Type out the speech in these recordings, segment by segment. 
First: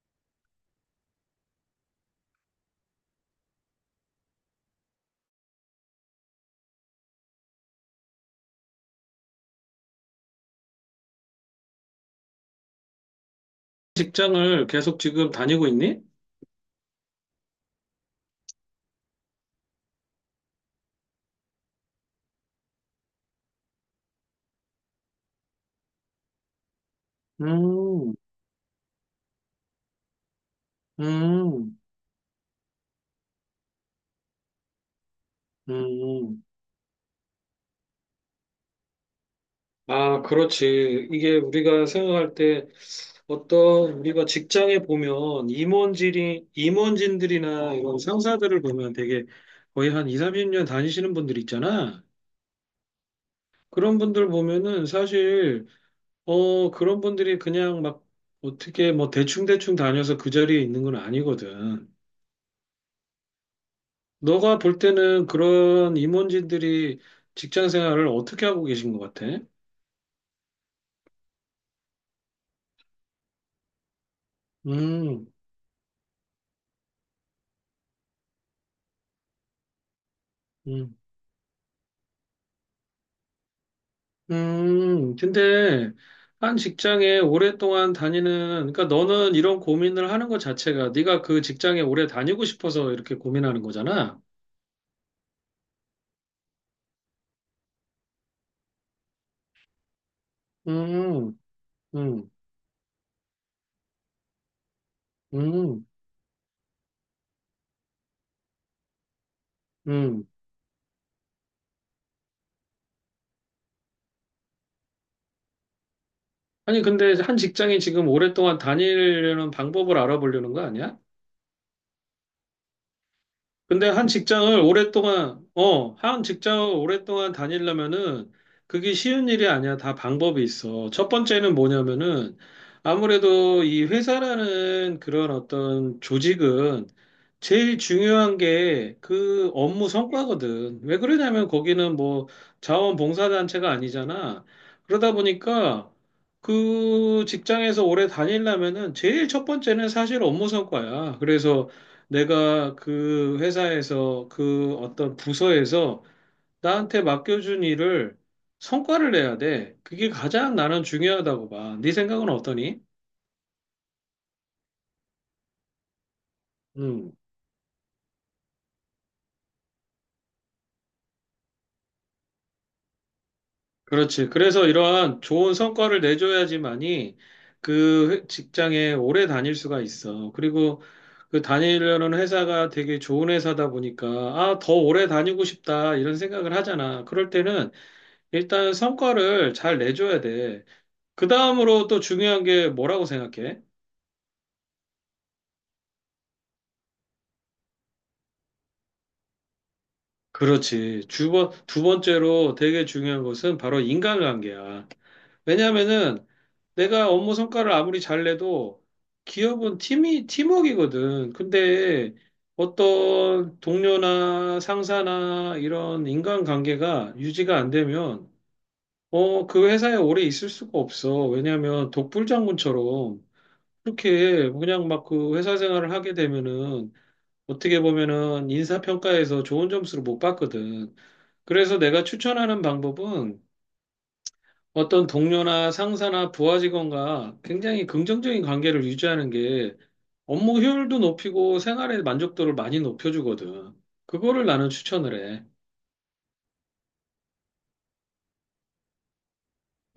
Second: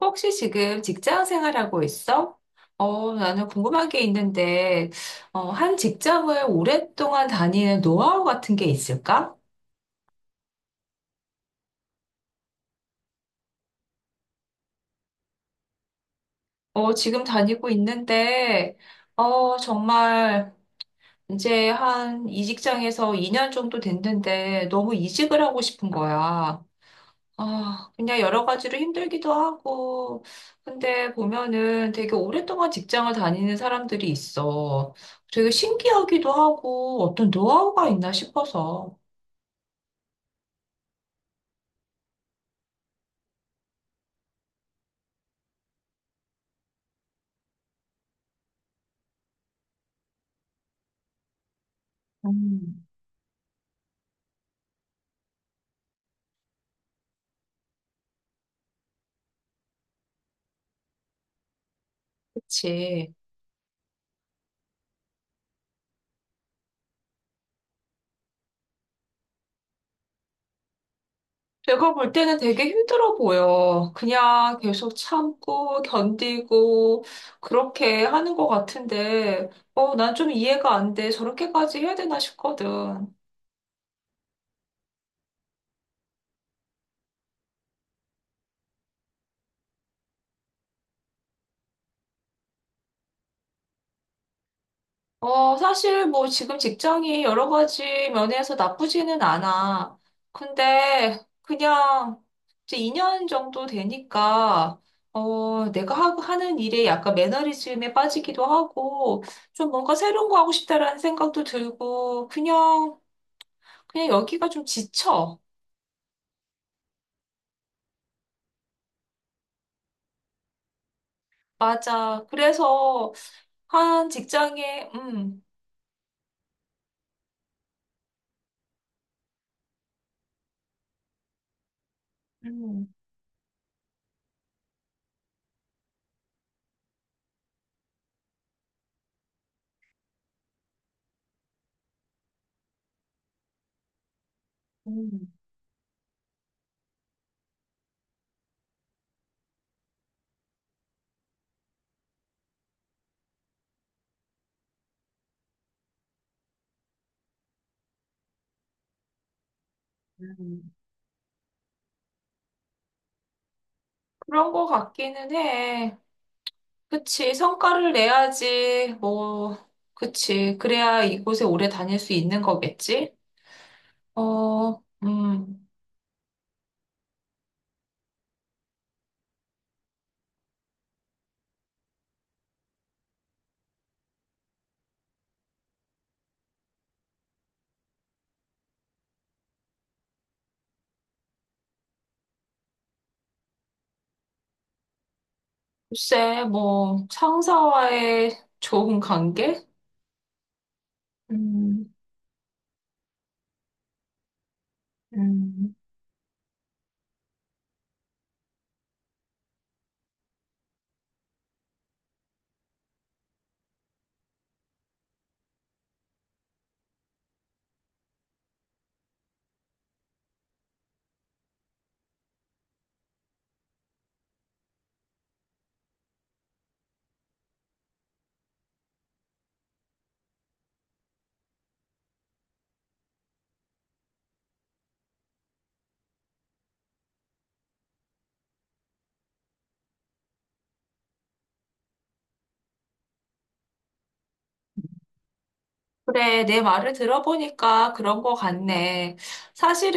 혹시 지금 직장 생활하고 있어? 나는 궁금한 게 있는데, 한 직장을 오랫동안 다니는 노하우 같은 게 있을까? 직장을 계속 지금 다니고 있니? 지금 다니고 있는데, 정말 이제 한 이 직장에서 2년 정도 됐는데 너무 이직을 하고 싶은 거야. 아, 음, 그냥 여러 가지로 힘들기도 하고, 근데 음, 보면은 되게 오랫동안 직장을 다니는 사람들이 있어. 되게 신기하기도 음. 하고, 어떤 노하우가 있나 싶어서. 아, 그렇지. 이게 우리가 생각할 때 어떤 우리가 직장에 보면 임원진들이나 이런 상사들을 보면 되게 거의 한 2, 30년 다니시는 분들 있잖아. 음, 그런 분들 보면은 사실, 그런 분들이 그냥 막 어떻게 뭐 대충대충 다녀서 그 자리에 있는 건 아니거든. 그치. 너가 볼 때는 그런 임원진들이 직장 생활을 어떻게 하고 계신 것 같아? 제가 볼 때는 되게 힘들어 보여. 그냥 계속 음, 참고, 견디고, 그렇게 하는 것 같은데, 난 좀 이해가 안 음, 돼. 저렇게까지 해야 되나 싶거든. 근데 한 직장에 오랫동안 다니는, 그러니까 너는 이런 고민을 하는 것 자체가 네가 그 직장에 오래 다니고 싶어서 이렇게 고민하는 거잖아. 어, 사실 뭐 지금 직장이 여러 가지 면에서 나쁘지는 않아. 근데 음, 그냥 음, 이제 2년 정도 되니까 음, 내가 하고 하는 일에 약간 매너리즘에 빠지기도 하고 좀 뭔가 음. 새로운 거 하고 싶다라는 생각도 들고 그냥 여기가 좀 지쳐. 아니, 근데 한 직장에 지금 오랫동안 다니려는 방법을 알아보려는 거 아니야? 맞아. 그래서 근데 한 직장에 한 직장을 오랫동안 다니려면은 그게 쉬운 일이 아니야. 다 방법이 있어. 첫 번째는 뭐냐면은 음, 아무래도 이 회사라는 그런 어떤 조직은 제일 중요한 게 그 업무 성과거든. 왜 그러냐면 거기는 뭐 자원봉사단체가 아니잖아. 그러다 음, 보니까 그 직장에서 오래 다니려면은 제일 첫 번째는 사실 업무 성과야. 그래서 내가 그 회사에서 그 어떤 부서에서 나한테 맡겨준 일을 성과를 내야 돼. 그게 가장 음. 나는 중요하다고 봐. 네 생각은 어떠니? 그런 거 같기는 해. 음, 그치. 성과를 내야지. 뭐, 그치. 그래야 이곳에 오래 다닐 수 있는 거겠지? 그렇지. 그래서 어, 이러한 좋은 음, 성과를 내줘야지만이 직장에 오래 다닐 수가 있어. 그리고 그 다니려는 회사가 되게 좋은 회사다 보니까 아, 더 오래 다니고 싶다 이런 생각을 하잖아. 그럴 때는 일단 성과를 잘 내줘야 돼. 그 다음으로 또 중요한 게 뭐라고 생각해? 글쎄, 뭐, 상사와의 좋은 관계? 그렇지. 두 번, 두 음, 번째로 되게 중요한 것은 바로 인간관계야. 음. 왜냐하면은 내가 업무 성과를 아무리 잘 내도 기업은 팀워크이거든. 근데 어떤 동료나 상사나 이런 인간관계가 유지가 안 되면 그 회사에 오래 있을 수가 없어. 왜냐하면 독불장군처럼 그렇게 그냥 막 그 회사 생활을 하게 되면은 어떻게 보면은 인사평가에서 좋은 점수를 못 받거든. 그래서 내가 추천하는 방법은 어떤 동료나 상사나 부하 직원과 굉장히 긍정적인 관계를 유지하는 게 업무 효율도 높이고 생활의 만족도를 많이 높여주거든. 그거를 나는 추천을 해. 그래, 내 말을 들어보니까 그런 거 같네.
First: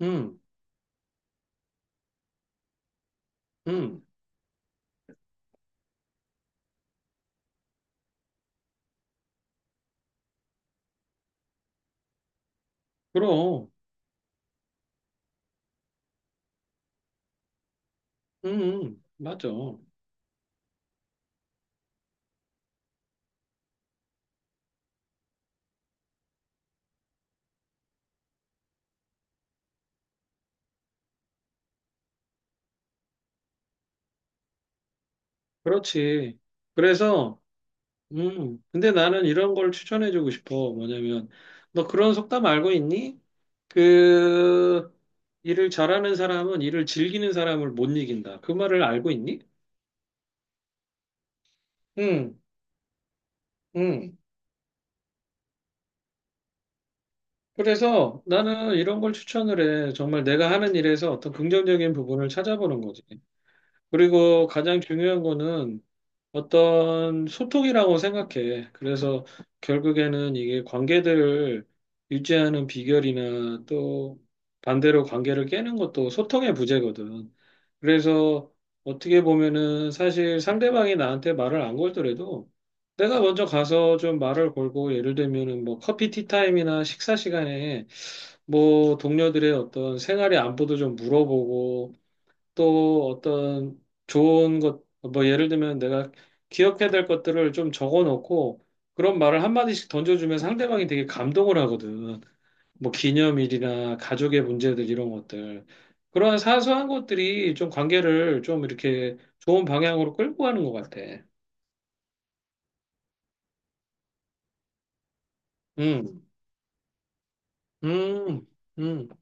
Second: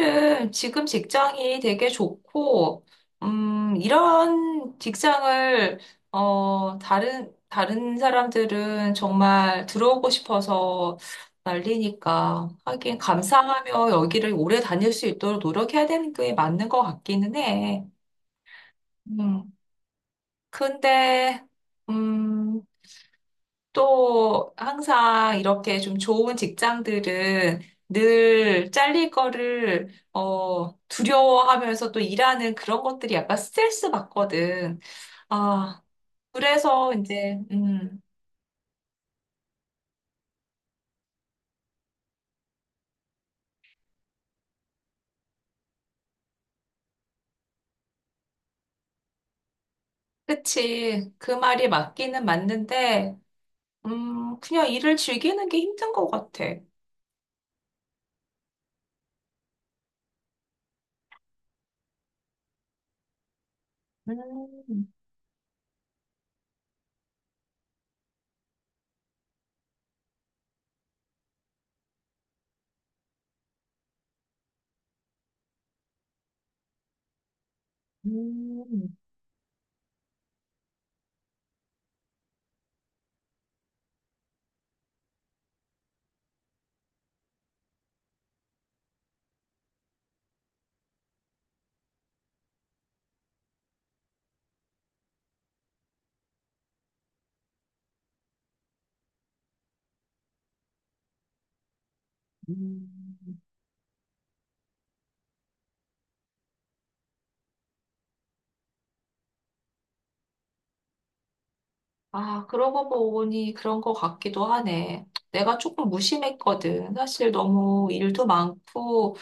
음, 지금 직장이 되게 좋고, 음, 이런 직장을, 다른 사람들은 정말 들어오고 싶어서 난리니까. 하긴 그럼, 감사하며 여기를 오래 다닐 수 있도록 노력해야 되는 게 맞는 것 같기는 해. 맞아. 음, 근데, 음, 또 항상 이렇게 좀 좋은 직장들은 늘 잘릴 거를 두려워하면서 또 일하는 그런 것들이 약간 스트레스 받거든. 아, 그렇지. 그래서 이제 그래서, 근데 나는 이런 걸 추천해주고 싶어. 뭐냐면, 너 그런 속담 알고 있니? 그 일을 잘하는 사람은 일을 즐기는 사람을 못 이긴다. 그 말을 알고 있니? 그치. 그 말이 맞기는 응, 맞는데 응. 그냥 일을 즐기는 게 힘든 것 같아. 그래서 나는 이런 걸 추천을 해. 정말 내가 하는 일에서 어떤 긍정적인 부분을 찾아보는 거지. 그리고 가장 음, 중요한 거는 어떤 소통이라고 생각해. 그래서 결국에는 이게 관계들을 유지하는 비결이나 또 반대로 관계를 깨는 것도 소통의 부재거든. 그래서 음, 어떻게 보면은 사실 상대방이 나한테 말을 안 걸더라도 내가 먼저 가서 좀 말을 걸고 예를 들면은 뭐 커피 티타임이나 식사 시간에 뭐 동료들의 어떤 생활의 안부도 좀 물어보고 또 어떤 좋은 것, 뭐 예를 들면 내가 기억해야 될 것들을 좀 적어 놓고 그런 말을 한마디씩 던져주면 상대방이 되게 감동을 하거든. 뭐 음. 기념일이나 가족의 문제들 이런 것들. 그런 사소한 것들이 좀 관계를 좀 이렇게 좋은 방향으로 끌고 가는 것 같아. 아, 그러고 보니 그런 것 같기도 하네. 내가 조금 음, 무심했거든. 사실 너무 일도 음, 음, 많고,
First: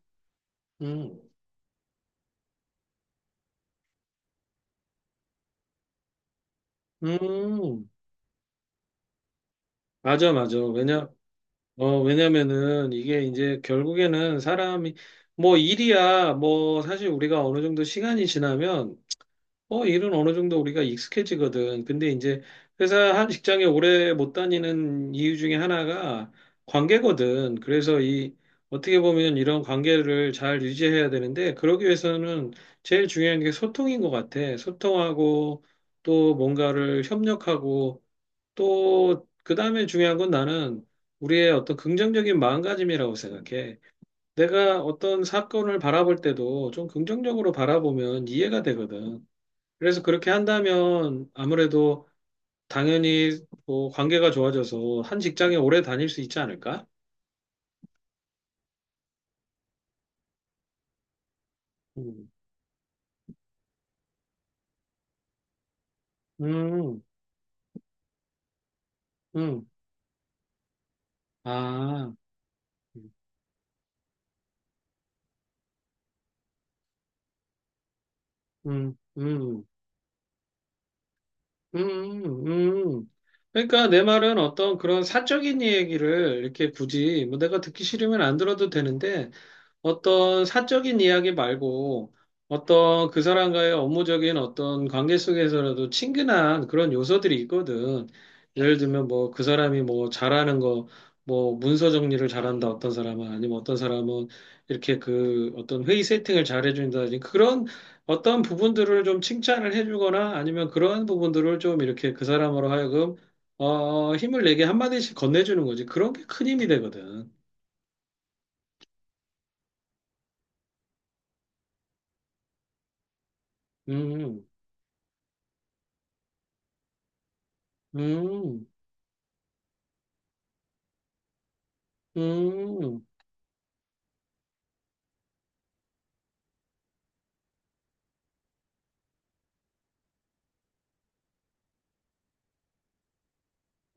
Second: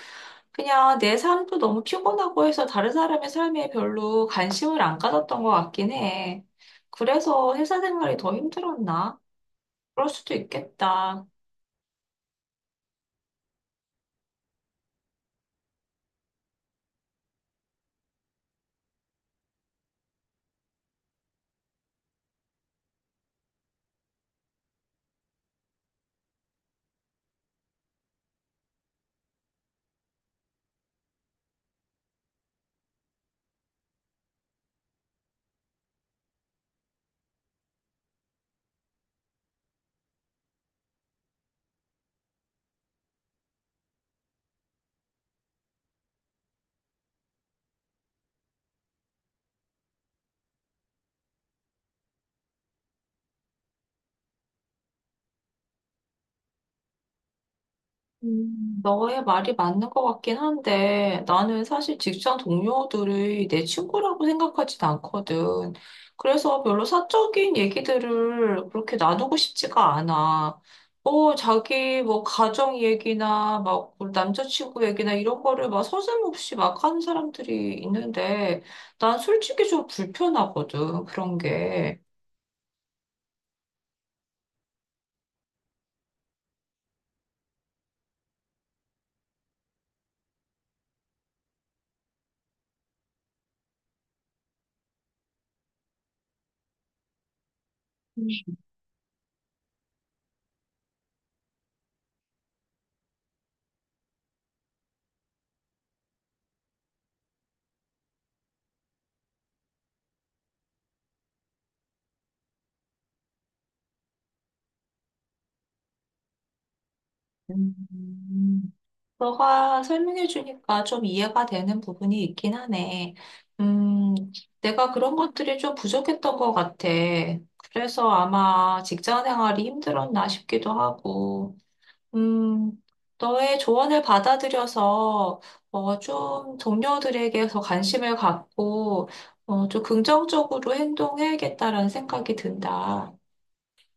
그냥 내 음, 삶도 너무 피곤하고 해서 다른 사람의 삶에 별로 관심을 안 가졌던 것 같긴 해. 그래서 회사 음. 생활이 더 힘들었나? 그럴 맞아, 수도 맞아. 왜냐, 있겠다. 어, 왜냐면은 이게 이제 결국에는 사람이 뭐 일이야 뭐 사실 우리가 어느 정도 시간이 지나면 일은 어느 정도 우리가 익숙해지거든. 근데 이제 회사 한 직장에 오래 못 다니는 이유 중에 하나가 관계거든. 그래서 이 어떻게 보면 이런 관계를 잘 유지해야 되는데 그러기 위해서는 제일 중요한 게 소통인 것 같아. 소통하고 또 뭔가를 협력하고 또, 그 다음에 중요한 건 나는 우리의 어떤 긍정적인 마음가짐이라고 생각해. 내가 어떤 사건을 바라볼 때도 좀 긍정적으로 바라보면 이해가 되거든. 그래서 그렇게 한다면 아무래도 당연히 뭐 관계가 좋아져서 한 직장에 오래 다닐 수 있지 않을까? 너의 말이 맞는 것 같긴 한데 나는 사실 음, 직장 동료들이 내 친구라고 생각하진 않거든. 그래서 별로 음, 사적인 얘기들을 그렇게 나누고 음. 싶지가 않아. 뭐 자기 아, 뭐 가정 음, 얘기나 뭐 남자친구 얘기나 이런 거를 막 서슴없이 막 하는 사람들이 있는데 음, 난 음, 솔직히 좀 불편하거든 그런 게. 음. 그러니까 내 말은 어떤 그런 사적인 얘기를 이렇게 굳이 뭐 내가 듣기 싫으면 안 들어도 되는데 어떤 사적인 이야기 말고 어떤 그 사람과의 업무적인 어떤 관계 속에서라도 친근한 그런 요소들이 있거든. 예를 들면 뭐 그 사람이 뭐 잘하는 거, 뭐 문서 정리를 잘한다 어떤 사람은 아니면 어떤 사람은 이렇게 그 어떤 회의 세팅을 잘 해준다든지 그런 어떤 부분들을 좀 칭찬을 해주거나 아니면 그러한 부분들을 좀 이렇게 그 사람으로 하여금 힘을 내게 한마디씩 건네주는 거지. 그런 게 큰 힘이 되거든. 음. 너가 설명해 주니까 좀 이해가 되는 부분이 있긴 하네. 음, 음, 내가 그런 것들이 좀 부족했던 것 같아. 그래서 음. 아마 직장 생활이 힘들었나 싶기도 하고, 음, 음, 너의 조언을 받아들여서 좀 동료들에게 더 관심을 갖고 좀 긍정적으로 행동해야겠다라는 생각이 든다.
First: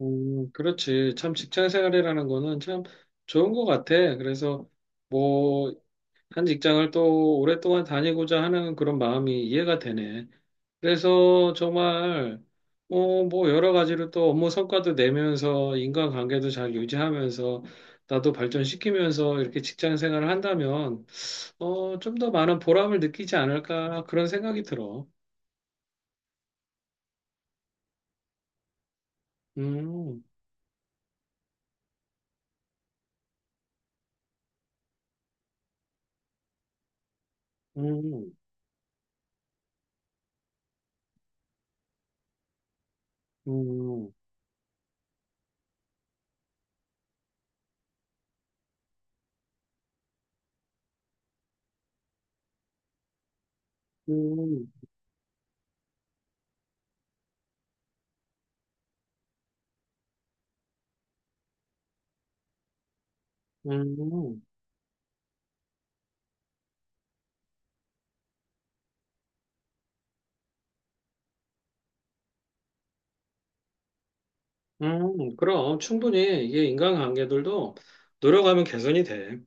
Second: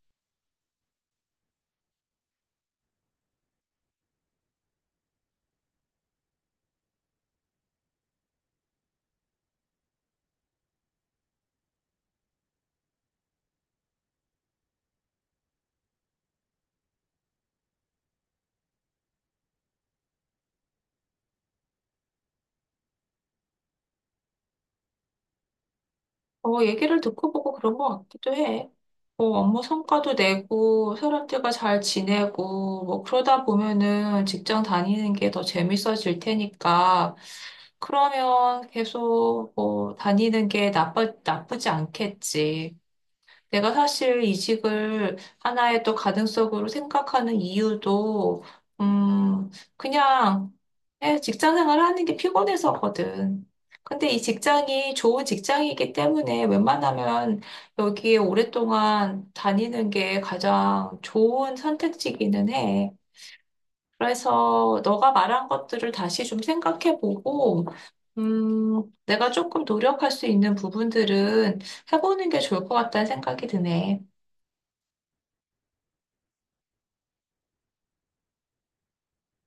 그렇지. 참 직장 생활이라는 거는 참 좋은 것 같아. 그래서 뭐, 한 직장을 또 오랫동안 다니고자 하는 그런 마음이 이해가 되네. 그래서 정말, 뭐, 여러 가지로 또 업무 성과도 내면서 인간관계도 잘 유지하면서 나도 발전시키면서 이렇게 직장 생활을 한다면, 좀 더 많은 보람을 느끼지 않을까 그런 생각이 들어. 어, 얘기를 듣고 보고 그런 것 같기도 해. 뭐 업무 성과도 음, 내고 사람들과 잘 지내고 뭐 그러다 보면은 직장 다니는 게 더 재밌어질 테니까 음, 그러면 계속 뭐 다니는 게 나쁘지 않겠지. 내가 음, 사실 이직을 하나의 또 가능성으로 생각하는 이유도, 음, 그냥 예, 직장 생활을 하는 게 피곤해서거든. 근데 이 음. 직장이 좋은 직장이기 때문에 웬만하면 여기에 오랫동안 다니는 게 가장 좋은 선택지기는 해. 음. 그래서 너가 말한 것들을 다시 좀 생각해보고, 내가 조금 노력할 수 있는 부분들은 해보는 게 좋을 것 같다는 생각이 드네. 그럼 충분히 이게 인간관계들도 노력하면 개선이 돼.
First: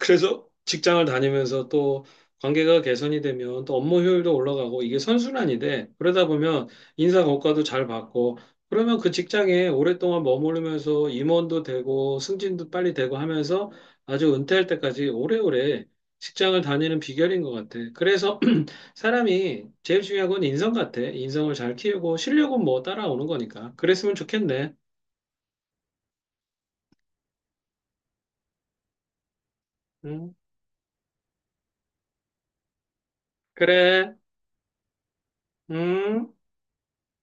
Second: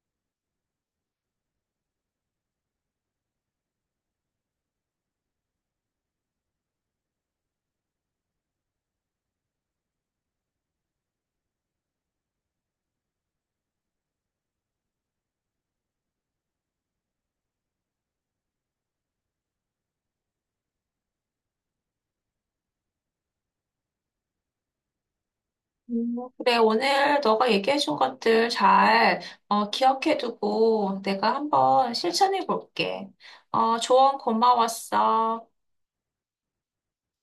그래서 직장을 다니면서 또 관계가 개선이 되면 또 업무 효율도 올라가고 이게 선순환이 돼. 그러다 보면 인사 고과도 잘 받고 그러면 그 직장에 오랫동안 머무르면서 임원도 되고 승진도 빨리 되고 하면서 아주 은퇴할 때까지 오래오래 직장을 다니는 비결인 것 같아. 그래서 사람이 제일 중요한 건 인성 같아. 인성을 잘 키우고 실력은 뭐 따라오는 거니까. 그랬으면 좋겠네. 그래, 오늘 너가 얘기해준 것들 잘 음. 기억해두고 내가 한번 실천해 볼게. 어, 그래, 조언 고마웠어. 음.